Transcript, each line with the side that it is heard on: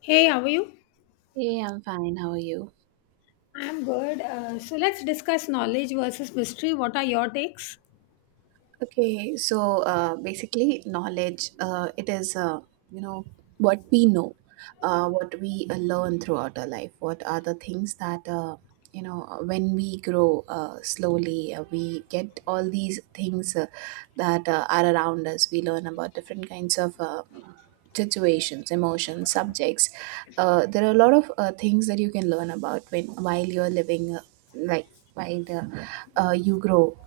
left: Hey, how are you?
right: Hey, I'm fine. How are you?
left: I'm good. So let's discuss knowledge versus mystery. What are your takes?
right: Okay, so basically, knowledge it is you know what we know, what we learn throughout our life. What are the things that when we grow slowly, we get all these things that are around us. We learn about different kinds of situations, emotions, subjects. There are a lot of things that you can learn about when while you're living life, while you grow,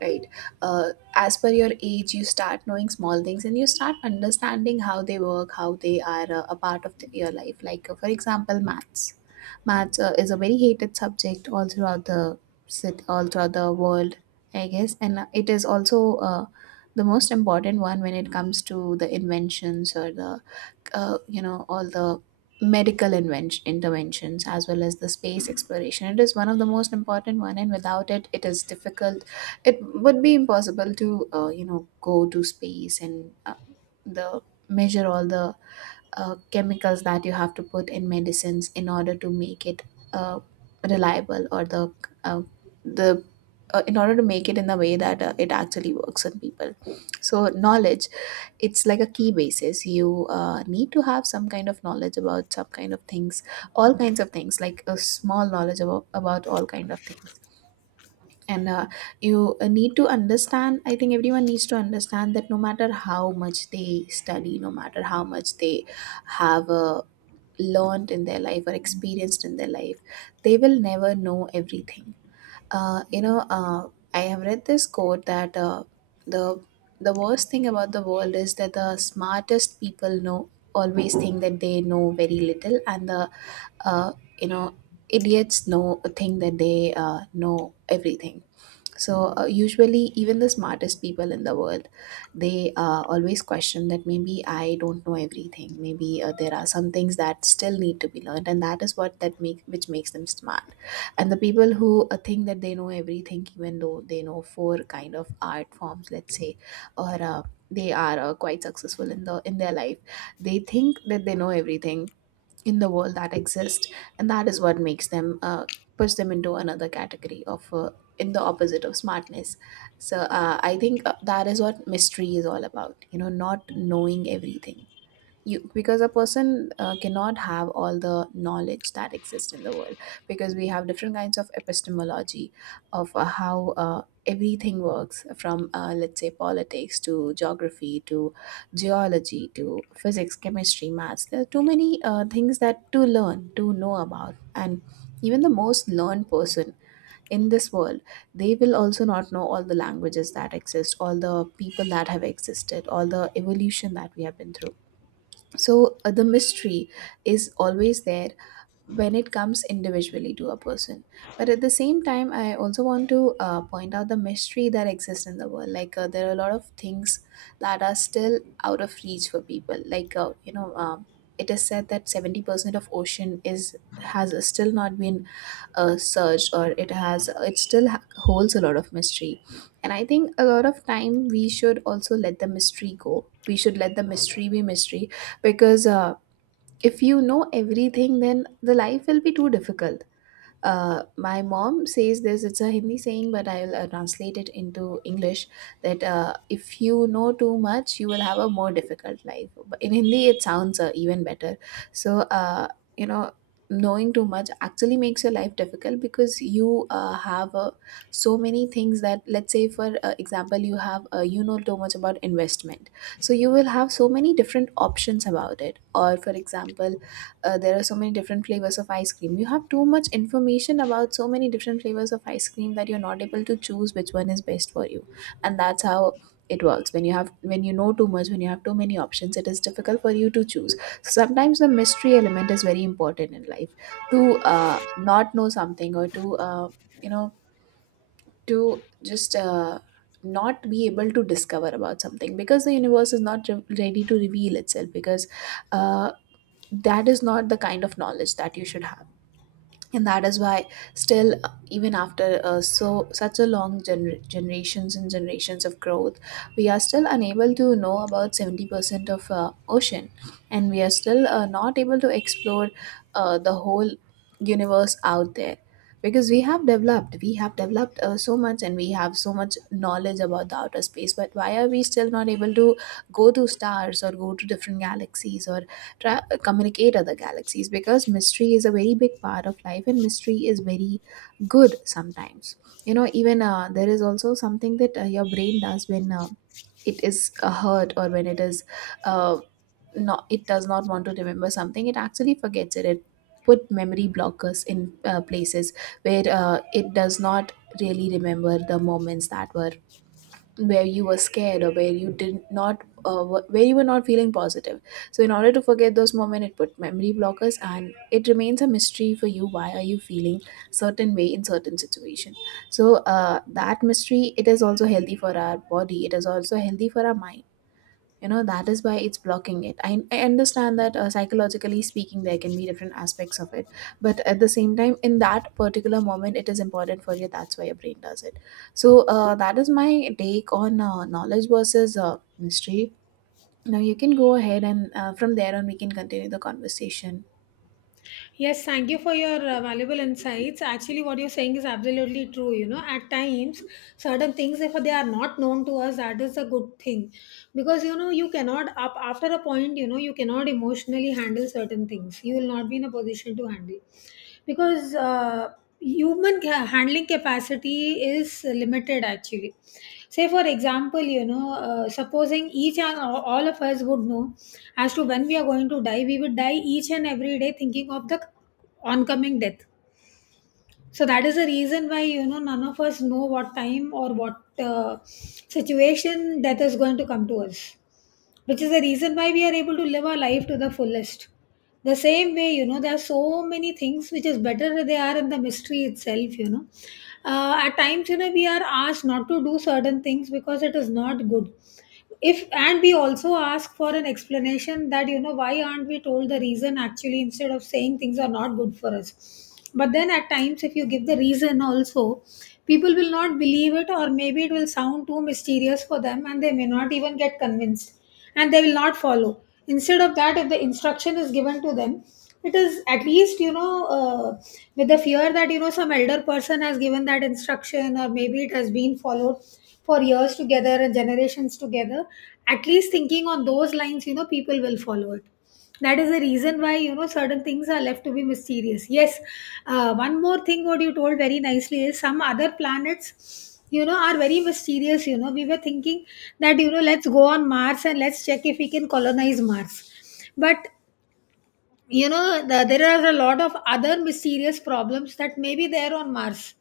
right: right, uh, as per your age. You start knowing small things and you start understanding how they work, how they are a part of your life, like for example, maths. Maths is a very hated subject all throughout the sit all throughout the world, I guess, and it is also the most important one when it comes to the inventions or the all the medical invention interventions as well as the space exploration. It is one of the most important one, and without it it is difficult. It would be impossible to go to space and the measure all the chemicals that you have to put in medicines in order to make it uh, reliable, or the uh, the in order to make it in the way that it actually works on people. So knowledge, it's like a key basis. You need to have some kind of knowledge about some kind of things, all kinds of things, like a small knowledge about all kind of things. And you need to understand, I think everyone needs to understand, that no matter how much they study, no matter how much they have learned in their life or experienced in their life, they will never know everything. uh, you know, uh, I have read this quote that the the worst thing about the world is that the smartest people know always think that they know very little, and the uh, you know idiots know think that they know everything. So usually, even the smartest people in the world, they always question that maybe I don't know everything, maybe there are some things that still need to be learned, and that is what that make which makes them smart. And the people who think that they know everything, even though they know four kind of art forms, let's say, or they are quite successful in the in their life, they think that they know everything in the world that exist, and that is what makes them push them into another category of in the opposite of smartness. So I think that is what mystery is all about, you know, not knowing everything, you because a person cannot have all the knowledge that exists in the world, because we have different kinds of epistemology of how everything works, from let's say politics to geography to geology to physics, chemistry, maths. There are too many things that to learn, to know about, and even the most learned person in this world, they will also not know all the languages that exist, all the people that have existed, all the evolution that we have been through. So the mystery is always there when it comes individually to a person, but at the same time I also want to point out the mystery that exists in the world. Like there are a lot of things that are still out of reach for people. Like it is said that 70% of ocean is has still not been surged, or it has it still holds a lot of mystery. And I think a lot of time we should also let the mystery go. We should let the mystery be mystery, because if you know everything, then the life will be too difficult. My mom says this, it's a Hindi saying, but I'll translate it into English, that if you know too much, you will have a more difficult life. But in Hindi, it sounds even better. So, you know, knowing too much actually makes your life difficult, because you have so many things that, let's say, for example, you have, too much about investment. So, you will have so many different options about it. Or, for example, there are so many different flavors of ice cream. You have too much information about so many different flavors of ice cream that you're not able to choose which one is best for you. And that's how it works. When you know too much, when you have too many options, it is difficult for you to choose. So sometimes the mystery element is very important in life. To not know something, or to you know to just not be able to discover about something, because the universe is not ready to reveal itself, because uh, that is not the kind of knowledge that you should have. And that is why still, even after so such a long generations and generations of growth, we are still unable to know about 70% of ocean, and we are still not able to explore the whole universe out there, because we have developed so much and we have so much knowledge about the outer space. But why are we still not able to go to stars, or go to different galaxies, or communicate other galaxies? Because mystery is a very big part of life and mystery is very good sometimes, you know. Even there is also something that your brain does, when it is hurt, or when it is uh, not it does not want to remember something, it actually forgets it. It put memory blockers in places where it does not really remember the moments that were, where you were scared, or where you did not where you were not feeling positive. So in order to forget those moments, it put memory blockers, and it remains a mystery for you why are you feeling certain way in certain situation. So that mystery, it is also healthy for our body, it is also healthy for our mind, you know. That is why it's blocking it. I understand that psychologically speaking, there can be different aspects of it, but at the same time, in that particular moment, it is important for you, that's why your brain does it. So that is my take on knowledge versus mystery. Now you can go ahead, and from there on we can continue the conversation.
left: Yes, thank you for your valuable insights. Actually, what you're saying is absolutely true. At times, certain things, if they are not known to us, that is a good thing. Because, you cannot, up after a point, you cannot emotionally handle certain things. You will not be in a position to handle, because handling capacity is limited actually. Say, for example, supposing each and all of us would know as to when we are going to die, we would die each and every day thinking of the oncoming death. So that is the reason why, none of us know what time or what situation death is going to come to us, which is the reason why we are able to live our life to the fullest. The same way, there are so many things which is better they are in the mystery itself. At times, we are asked not to do certain things because it is not good, if, and we also ask for an explanation that, why aren't we told the reason actually, instead of saying things are not good for us. But then at times, if you give the reason also, people will not believe it, or maybe it will sound too mysterious for them and they may not even get convinced, and they will not follow. Instead of that, if the instruction is given to them, it is at least, with the fear that, some elder person has given that instruction, or maybe it has been followed for years together and generations together. At least thinking on those lines, people will follow it. That is the reason why, certain things are left to be mysterious. Yes, one more thing what you told very nicely is, some other planets, are very mysterious. We were thinking that, let's go on Mars and let's check if we can colonize Mars. But the, there are a lot of other mysterious problems that may be there on Mars.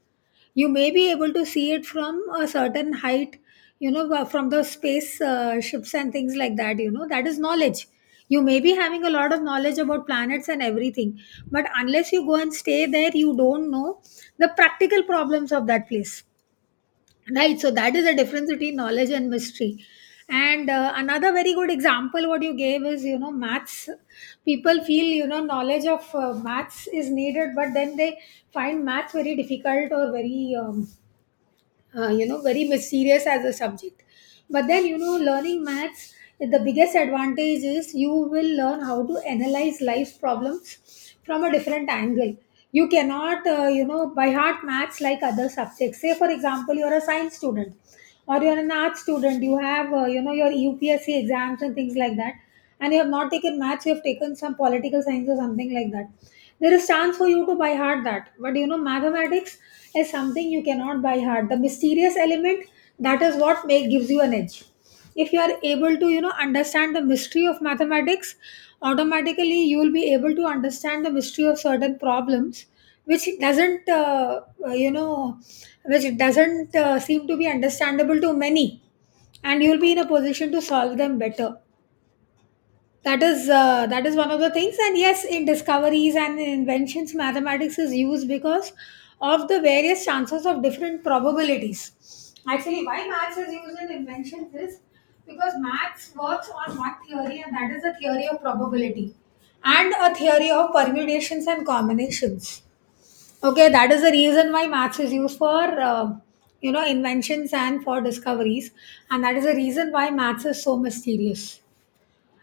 left: You may be able to see it from a certain height, from the space ships and things like that. That is knowledge. You may be having a lot of knowledge about planets and everything, but unless you go and stay there, you don't know the practical problems of that place, right? So that is the difference between knowledge and mystery. And another very good example what you gave is, maths. People feel, knowledge of maths is needed, but then they find maths very difficult or very very mysterious as a subject. But then, learning maths, the biggest advantage is you will learn how to analyze life's problems from a different angle. You cannot by heart maths like other subjects. Say, for example, you're a science student, or you're an art student, you have, your UPSC exams and things like that, and you have not taken maths, you have taken some political science or something like that. There is chance for you to buy hard that, but mathematics is something you cannot buy hard. The mysterious element, that is what make gives you an edge. If you are able to, understand the mystery of mathematics, automatically you will be able to understand the mystery of certain problems which doesn't you know which doesn't seem to be understandable to many, and you will be in a position to solve them better. That is that is one of the things. And yes, in discoveries and in inventions, mathematics is used because of the various chances of different probabilities. Actually, why maths is used in inventions is because maths works on one theory, and that is the theory of probability, and a theory of permutations and combinations. Okay, that is the reason why maths is used for uh, inventions and for discoveries, and that is the reason why maths is so mysterious.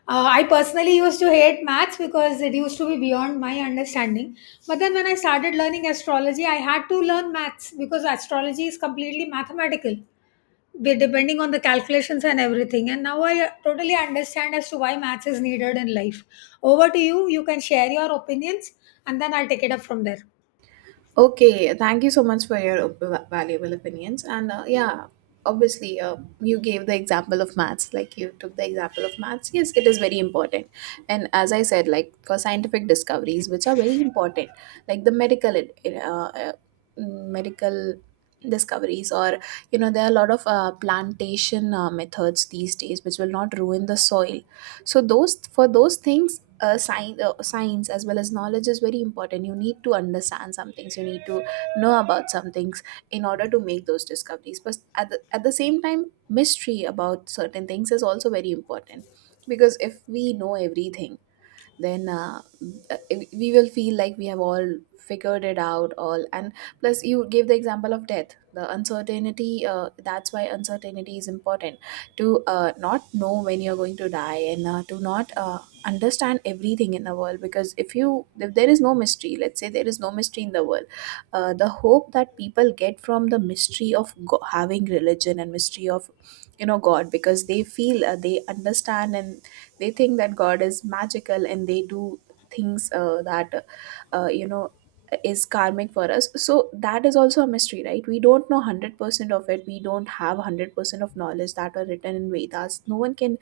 left: I personally used to hate maths because it used to be beyond my understanding. But then when I started learning astrology, I had to learn maths because astrology is completely mathematical, depending on the calculations and everything. And now I totally understand as to why maths is needed in life. Over to you. You can share your opinions and then I'll take it up from there.
right: Okay, thank you so much for your valuable opinions. And yeah, obviously, you gave the example of maths, like you took the example of maths. Yes, it is very important. And as I said, like for scientific discoveries, which are very important, like the medical, medical discoveries, or you know, there are a lot of plantation methods these days, which will not ruin the soil. So those for those things science as well as knowledge is very important. You need to understand some things. You need to know about some things in order to make those discoveries. But at the same time, mystery about certain things is also very important, because if we know everything, then we will feel like we have all figured it out all. And plus, you gave the example of death, the uncertainty. That's why uncertainty is important, to not know when you're going to die, and to not understand everything in the world. Because if there is no mystery, let's say there is no mystery in the world, the hope that people get from the mystery of having religion, and mystery of god, because they feel they understand, and they think that God is magical, and they do things that, uh, you know, is karmic for us. So that is also a mystery, right? We don't know 100% of it. We don't have 100% of knowledge that are written in Vedas. No one can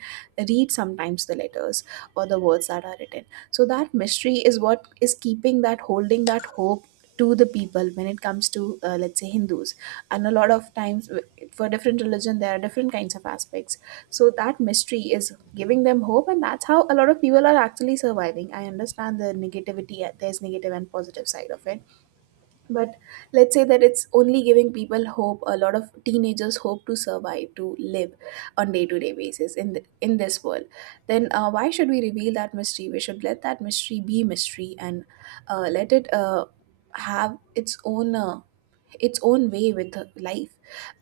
right: read sometimes the letters or the words that are written. So that mystery is what is keeping that, holding that hope to the people when it comes to let's say Hindus. And a lot of times for different religion, there are different kinds of aspects. So that mystery is giving them hope, and that's how a lot of people are actually surviving. I understand the negativity. There's negative and positive side of it, but let's say that it's only giving people hope, a lot of teenagers hope to survive, to live on day-to-day basis in this world. Then why should we reveal that mystery? We should let that mystery be mystery and let it have its own way with life.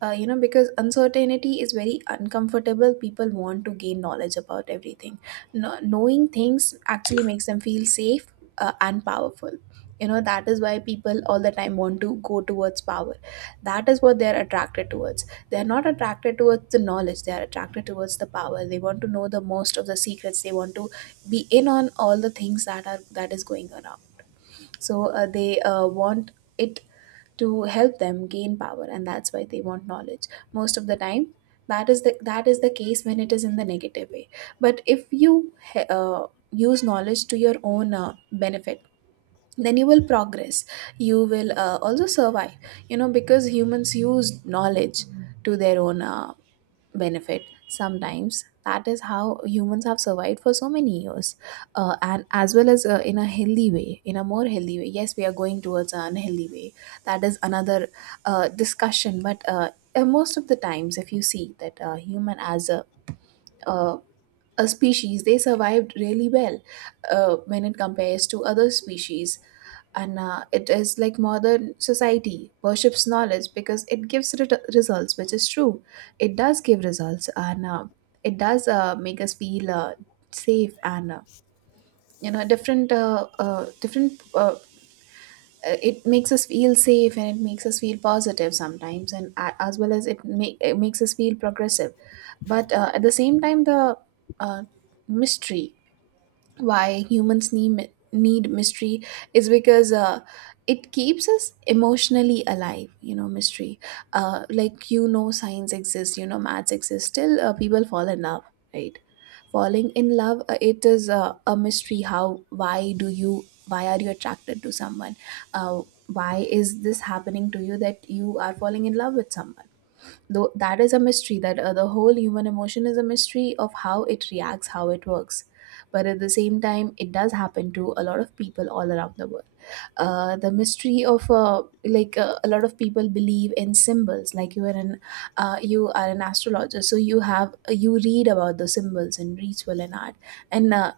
right: Because uncertainty is very uncomfortable, people want to gain knowledge about everything. No, knowing things actually makes them feel safe and powerful. You know, that is why people all the time want to go towards power. That is what they are attracted towards. They are not attracted towards the knowledge, they are attracted towards the power. They want to know the most of the secrets. They want to be in on all the things that are that is going around. So they want it to help them gain power, and that's why they want knowledge most of the time. That is the case when it is in the negative way. But if you he- uh, use knowledge to your own benefit, then you will progress. You will also survive. You know, because humans use knowledge to their own benefit sometimes. That is how humans have survived for so many years, and as well as in a healthy way, in a more healthy way. Yes, we are going towards an unhealthy way. That is another discussion. But most of the times, if you see that human as a uh, species, they survived really well when it compares to other species. And it is like modern society worships knowledge because it gives results, which is true. It does give results, and it does make us feel safe and different it makes us feel safe, and it makes us feel positive sometimes, and a as well as it makes us feel progressive. But at the same time, the uh, mystery, why humans need mystery is because it keeps us emotionally alive. You know, mystery. Like, you know, science exists, you know, maths exists, still people fall in love, right? Falling in love, it is a mystery how, why do you, why are you attracted to someone, uh, why is this happening to you, that you are falling in love with someone? Though that is a mystery, that the whole human emotion is a mystery of how it reacts, how it works. But at the same time, it does happen to a lot of people all around the world. The mystery of like, a lot of people believe in symbols. Like, you are an astrologer, so you read about the symbols in ritual and art, and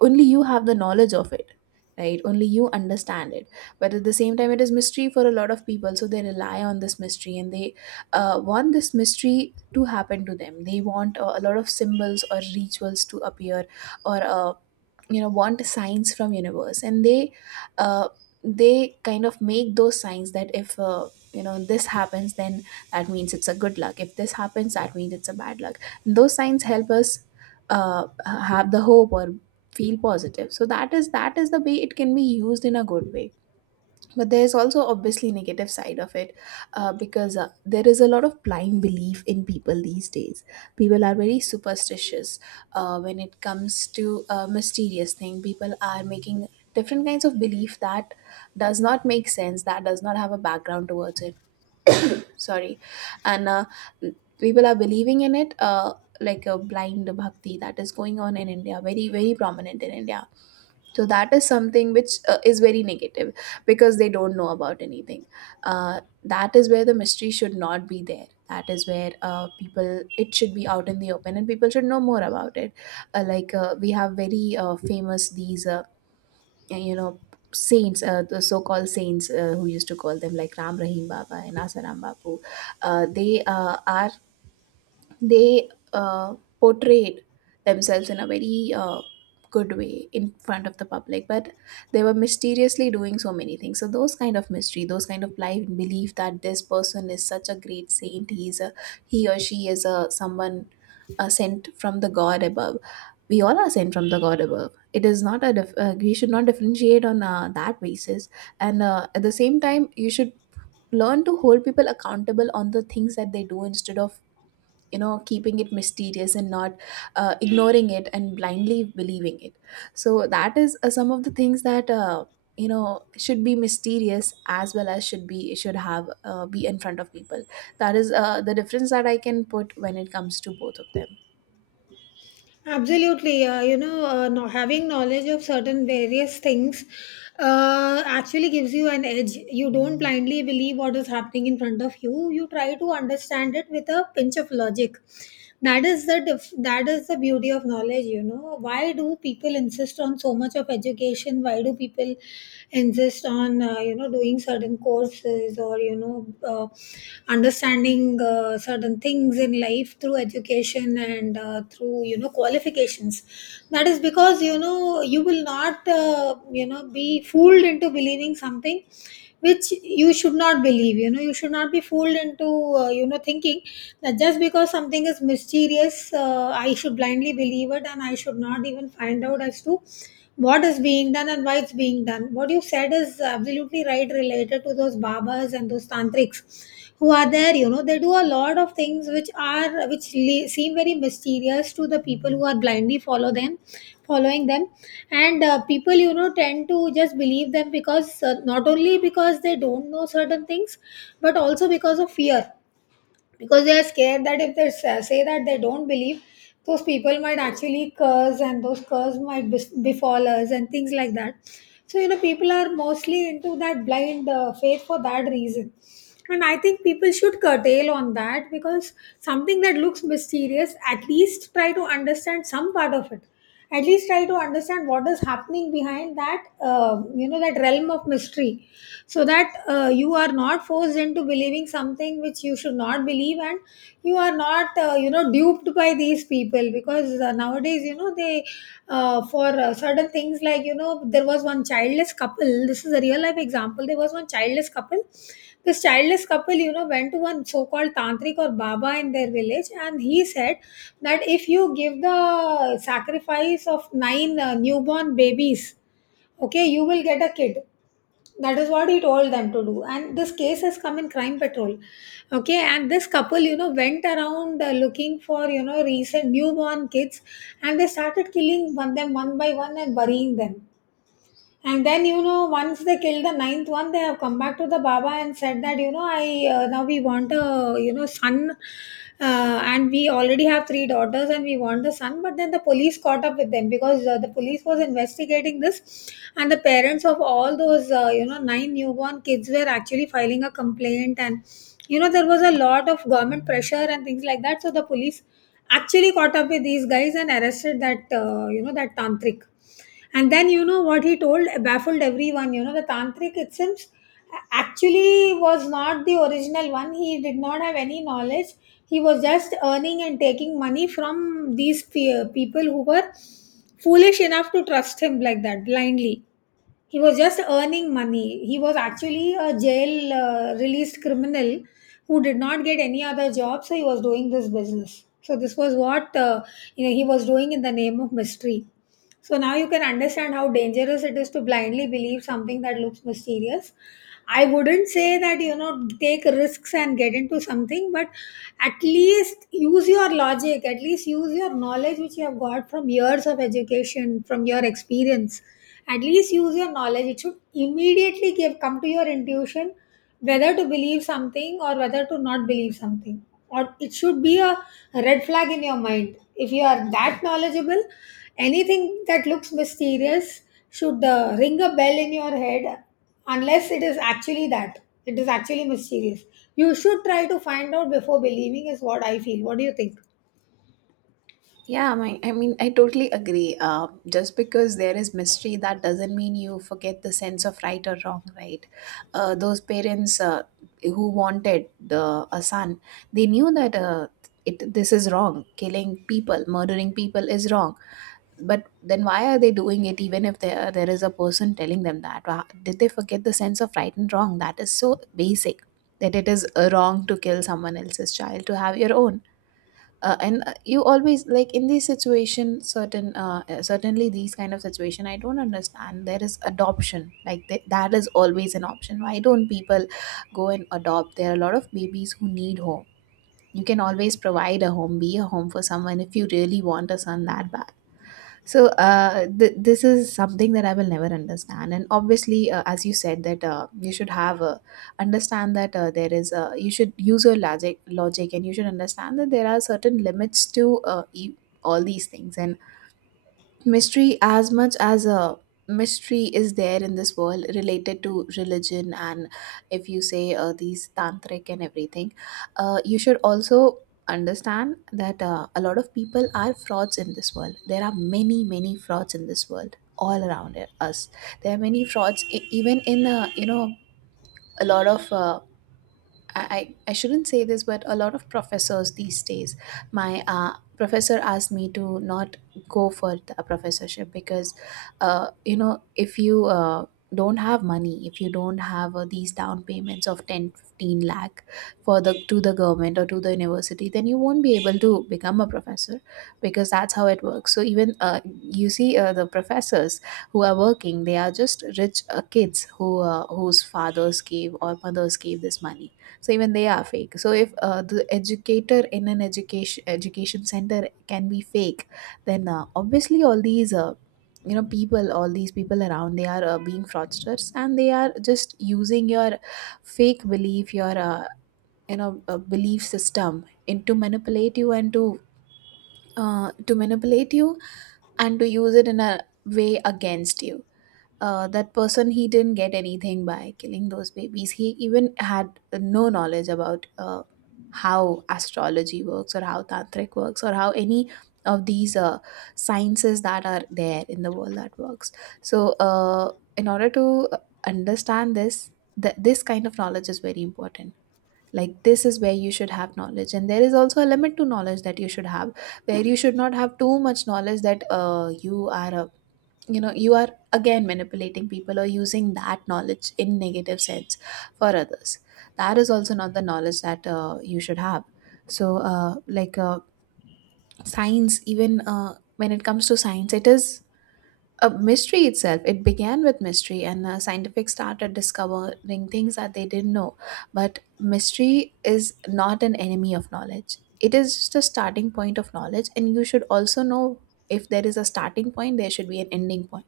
right: only you have the knowledge of it, right? Only you understand it. But at the same time, it is mystery for a lot of people, so they rely on this mystery, and they want this mystery to happen to them. They want a lot of symbols or rituals to appear, or want signs from universe. And uh, they kind of make those signs, that if this happens, then that means it's a good luck. If this happens, that means it's a bad luck. And those signs help us have the hope or feel positive. So that is the way it can be used in a good way. But there is also obviously negative side of it, because there is a lot of blind belief in people these days. People are very superstitious. When it comes to a mysterious thing, people are making different kinds of belief that does not make sense, that does not have a background towards it. Sorry. And people are believing in it like a blind bhakti that is going on in India. Very, very prominent in India. So that is something which is very negative because they don't know about anything. That is where the mystery should not be there. That is where people, it should be out in the open, and people should know more about it. Like, we have very famous these you know saints, the so-called saints, who used to call them like Ram Rahim Baba and Asaram Bapu. They are, they portrayed themselves in a very good way in front of the public, but they were mysteriously doing so many things. So those kind of mystery, those kind of life belief that this person is such a great saint, he or she is a someone sent from the god above. We all are sent from the god above. It is not a we should not differentiate on that basis. And at the same time, you should learn to hold people accountable on the things that they do, instead of, you know, keeping it mysterious and not ignoring it and blindly believing it. So that is some of the things that should be mysterious, as well as should have be in front of people. That is the difference that I can put when it comes to both of them.
left: Absolutely. No, having knowledge of certain various things actually gives you an edge. You don't blindly believe what is happening in front of you. You try to understand it with a pinch of logic. That is the that is the beauty of knowledge. You know why do people insist on so much of education? Why do people insist on doing certain courses, or you know uh, understanding certain things in life through education and through qualifications? That is because, you will not be fooled into believing something which you should not believe. You should not be fooled into thinking that just because something is mysterious, I should blindly believe it and I should not even find out as to what is being done and why it's being done. What you said is absolutely right related to those babas and those tantrics who are there. You know, they do a lot of things which are which seem very mysterious to the people who are blindly follow them, following them, and people, tend to just believe them because, not only because they don't know certain things, but also because of fear, because they are scared that if they say that they don't believe, those people might actually curse and those curse might befall us and things like that. So, people are mostly into that blind faith for that reason. And I think people should curtail on that, because something that looks mysterious, at least try to understand some part of it. At least try to understand what is happening behind that, that realm of mystery, so that you are not forced into believing something which you should not believe, and you are not, duped by these people, because nowadays, they for certain things, like there was one childless couple. This is a real life example. There was one childless couple, this childless couple, went to one so called tantric or baba in their village, and he said that if you give the sacrifice of nine newborn babies, okay, you will get a kid. That is what he told them to do. And this case has come in Crime Patrol. Okay, and this couple, went around looking for, recent newborn kids, and they started killing one them one by one and burying them. And then, once they killed the ninth one, they have come back to the Baba and said that, I now we want a, son. And we already have three daughters and we want the son. But then the police caught up with them because the police was investigating this. And the parents of all those, nine newborn kids were actually filing a complaint. And, there was a lot of government pressure and things like that. So the police actually caught up with these guys and arrested that, that tantric, and then, what he told baffled everyone. You know, the tantric itself actually was not the original one. He did not have any knowledge. He was just earning and taking money from these people who were foolish enough to trust him like that blindly. He was just earning money. He was actually a jail released criminal who did not get any other job, so he was doing this business. So this was what he was doing in the name of mystery. So now you can understand how dangerous it is to blindly believe something that looks mysterious. I wouldn't say that take risks and get into something, but at least use your logic, at least use your knowledge which you have got from years of education, from your experience. At least use your knowledge. It should immediately give come to your intuition, whether to believe something or whether to not believe something. Or it should be a red flag in your mind. If you are that knowledgeable, anything that looks mysterious should ring a bell in your head unless it is actually that. It is actually mysterious. You should try to find out before believing, is what I feel. What do you think?
right: Yeah, my, I mean, I totally agree. Just because there is mystery, that doesn't mean you forget the sense of right or wrong, right? Those parents who wanted the a son, they knew that it this is wrong. Killing people, murdering people is wrong. But then why are they doing it? Even if there is a person telling them that, did they forget the sense of right and wrong? That is so basic that it is wrong to kill someone else's child to have your own. And you always, like, in this situation, certain certainly these kind of situation, I don't understand. There is adoption, like, that is always an option. Why don't people go and adopt? There are a lot of babies who need home. You can always provide a home, be a home for someone if you really want a son that bad. So this is something that I will never understand. And obviously, as you said, that you should have understand that there is you should use your logic, and you should understand that there are certain limits to all these things. And mystery, as much as a mystery is there in this world related to religion, and if you say these tantric and everything, you should also understand that a lot of people are frauds in this world. There are many, many frauds in this world all around us. There are many frauds even in a lot of I, I shouldn't say this, but a lot of professors these days, my professor asked me to not go for a professorship because, if you don't have money, if you don't have these down payments of 10-15 lakh for the to the government or to the university, then you won't be able to become a professor because that's how it works. So even you see the professors who are working, they are just rich kids whose fathers gave or mothers gave this money, so even they are fake. So if the educator in an education center can be fake, then obviously all these people, all these people around, they are being fraudsters and they are just using your fake belief, your belief system, and to manipulate you and to manipulate you and to use it in a way against you. That person, he didn't get anything by killing those babies. He even had no knowledge about how astrology works, or how tantric works, or how any of these sciences that are there in the world that works. So in order to understand this, this kind of knowledge is very important. Like, this is where you should have knowledge, and there is also a limit to knowledge that you should have, where you should not have too much knowledge that you are a, you know, you are again manipulating people or using that knowledge in negative sense for others. That is also not the knowledge that you should have. So science, even when it comes to science, it is a mystery itself. It began with mystery, and scientific started discovering things that they didn't know. But mystery is not an enemy of knowledge, it is just a starting point of knowledge. And you should also know, if there is a starting point, there should be an ending point.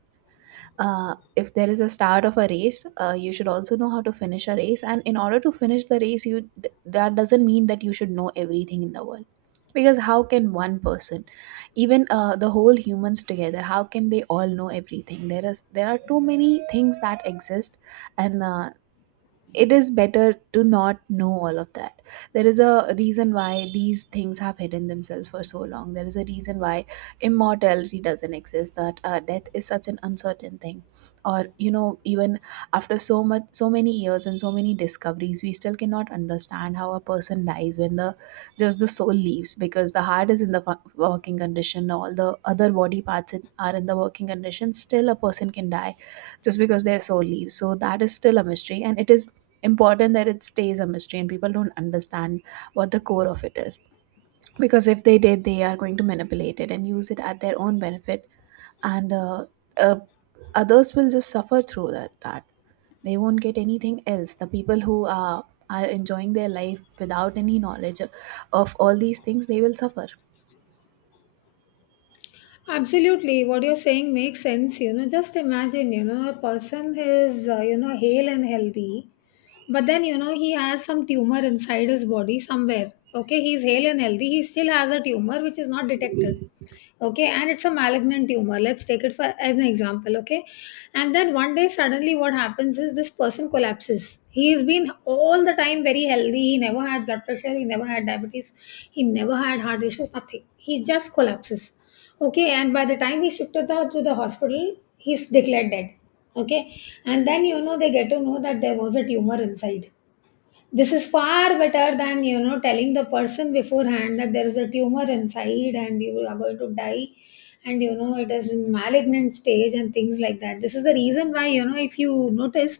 right: If there is a start of a race, you should also know how to finish a race. And in order to finish the race, you that doesn't mean that you should know everything in the world, because how can one person, even the whole humans together, how can they all know everything? There is, there are too many things that exist, and it is better to not know all of that. There is a reason why these things have hidden themselves for so long. There is a reason why immortality doesn't exist, that death is such an uncertain thing. Or you know, even after so much, so many years and so many discoveries, we still cannot understand how a person dies, when the, just the soul leaves, because the heart is in the working condition, all the other body parts are in the working condition, still a person can die just because their soul leaves. So that is still a mystery, and it is important that it stays a mystery and people don't understand what the core of it is. Because if they did, they are going to manipulate it and use it at their own benefit. And uh, Others will just suffer through that, they won't get anything else. The people who are enjoying their life without any knowledge of all these things, they will suffer.
left: Absolutely, what you're saying makes sense. You know, just imagine, you know, a person is, you know, hale and healthy, but then, you know, he has some tumor inside his body somewhere. Okay, he's hale and healthy, he still has a tumor which is not detected. Okay, and it's a malignant tumor, let's take it for as an example. Okay, and then one day suddenly what happens is this person collapses. He's been all the time very healthy, he never had blood pressure, he never had diabetes, he never had heart issues, nothing. He just collapses. Okay, and by the time he shifted out to the hospital, he's declared dead. Okay, and then, you know, they get to know that there was a tumor inside. This is far better than, you know, telling the person beforehand that there is a tumor inside and you are going to die, and you know it is in malignant stage and things like that. This is the reason why, you know, if you notice,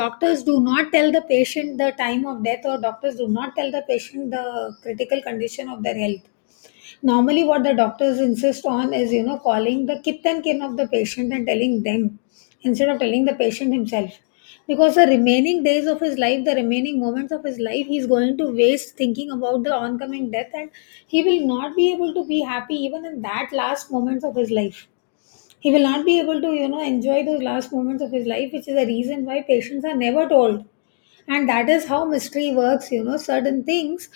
left: doctors do not tell the patient the time of death, or doctors do not tell the patient the critical condition of their health. Normally, what the doctors insist on is, you know, calling the kith and kin of the patient and telling them instead of telling the patient himself. Because the remaining days of his life, the remaining moments of his life, he's going to waste thinking about the oncoming death, and he will not be able to be happy even in that last moments of his life. He will not be able to, you know, enjoy those last moments of his life, which is the reason why patients are never told. And that is how mystery works. You know, certain things,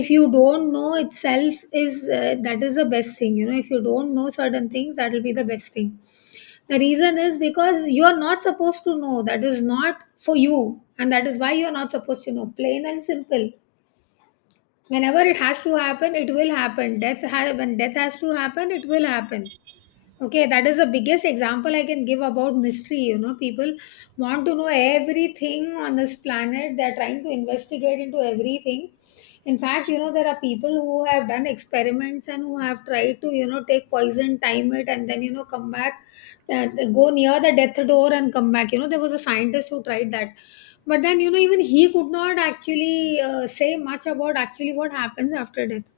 left: if you don't know itself is, that is the best thing. You know, if you don't know certain things, that will be the best thing. The reason is because you are not supposed to know. That is not for you, and that is why you are not supposed to know, plain and simple. Whenever it has to happen, it will happen. Death ha- when death has to happen, it will happen. Okay, that is the biggest example I can give about mystery. You know, people want to know everything on this planet. They're trying to investigate into everything. In fact, you know, there are people who have done experiments and who have tried to, you know, take poison, time it, and then, you know, come back, uh, go near the death door and come back. You know, there was a scientist who tried that. But then, you know, even he could not actually say much about actually what happens after death,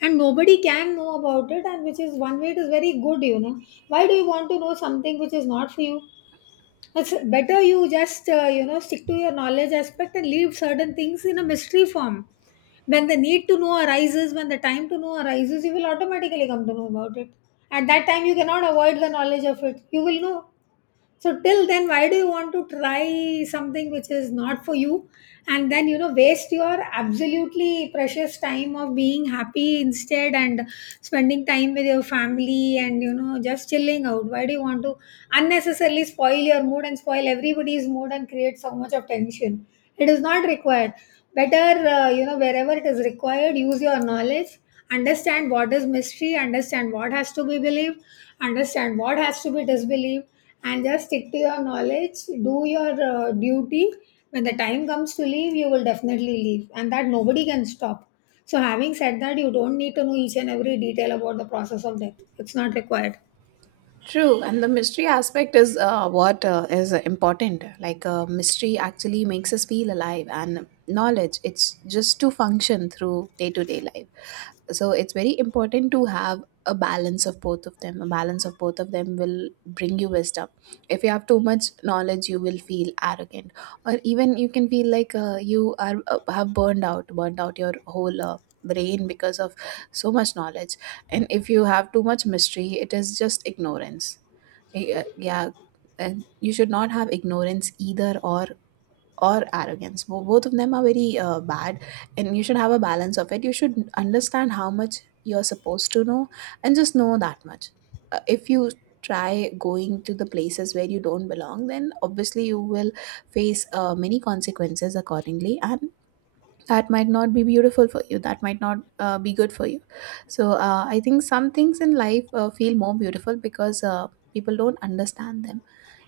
left: and nobody can know about it. And which is one way it is very good, you know, why do you want to know something which is not for you? It's better you just you know, stick to your knowledge aspect and leave certain things in a mystery form. When the need to know arises, when the time to know arises, you will automatically come to know about it. At that time you cannot avoid the knowledge of it, you will know. So till then, why do you want to try something which is not for you, and then, you know, waste your absolutely precious time of being happy instead, and spending time with your family and, you know, just chilling out? Why do you want to unnecessarily spoil your mood and spoil everybody's mood and create so much of tension? It is not required. Better, you know, wherever it is required, use your knowledge. Understand what is mystery, understand what has to be believed, understand what has to be disbelieved, and just stick to your knowledge. Do your duty. When the time comes to leave, you will definitely leave, and that nobody can stop. So having said that, you don't need to know each and every detail about the process of death. It's not required.
right: True, and the mystery aspect is what is important. Like, mystery actually makes us feel alive, and knowledge, it's just to function through day to day life. So it's very important to have a balance of both of them. A balance of both of them will bring you wisdom. If you have too much knowledge, you will feel arrogant, or even you can feel like you are have burned out your whole brain because of so much knowledge. And if you have too much mystery, it is just ignorance. Yeah, yeah, and you should not have ignorance either, or arrogance. Both of them are very bad, and you should have a balance of it. You should understand how much you're supposed to know, and just know that much. If you try going to the places where you don't belong, then obviously you will face many consequences accordingly, and that might not be beautiful for you, that might not be good for you. So I think some things in life feel more beautiful because people don't understand them.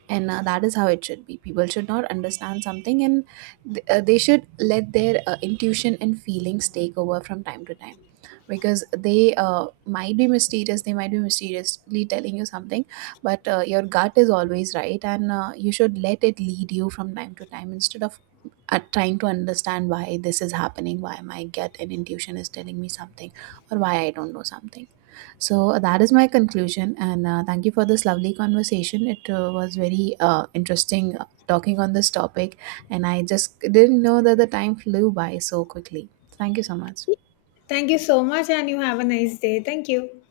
right: And that is how it should be. People should not understand something, and they should let their intuition and feelings take over from time to time, because they might be mysterious, they might be mysteriously telling you something. But your gut is always right, and you should let it lead you from time to time instead of trying to understand why this is happening, why my gut and intuition is telling me something, or why I don't know something. So that is my conclusion, and thank you for this lovely conversation. It was very interesting talking on this topic, and I just didn't know that the time flew by so quickly. Thank you so much.
left: Thank you so much, and you have a nice day. Thank you.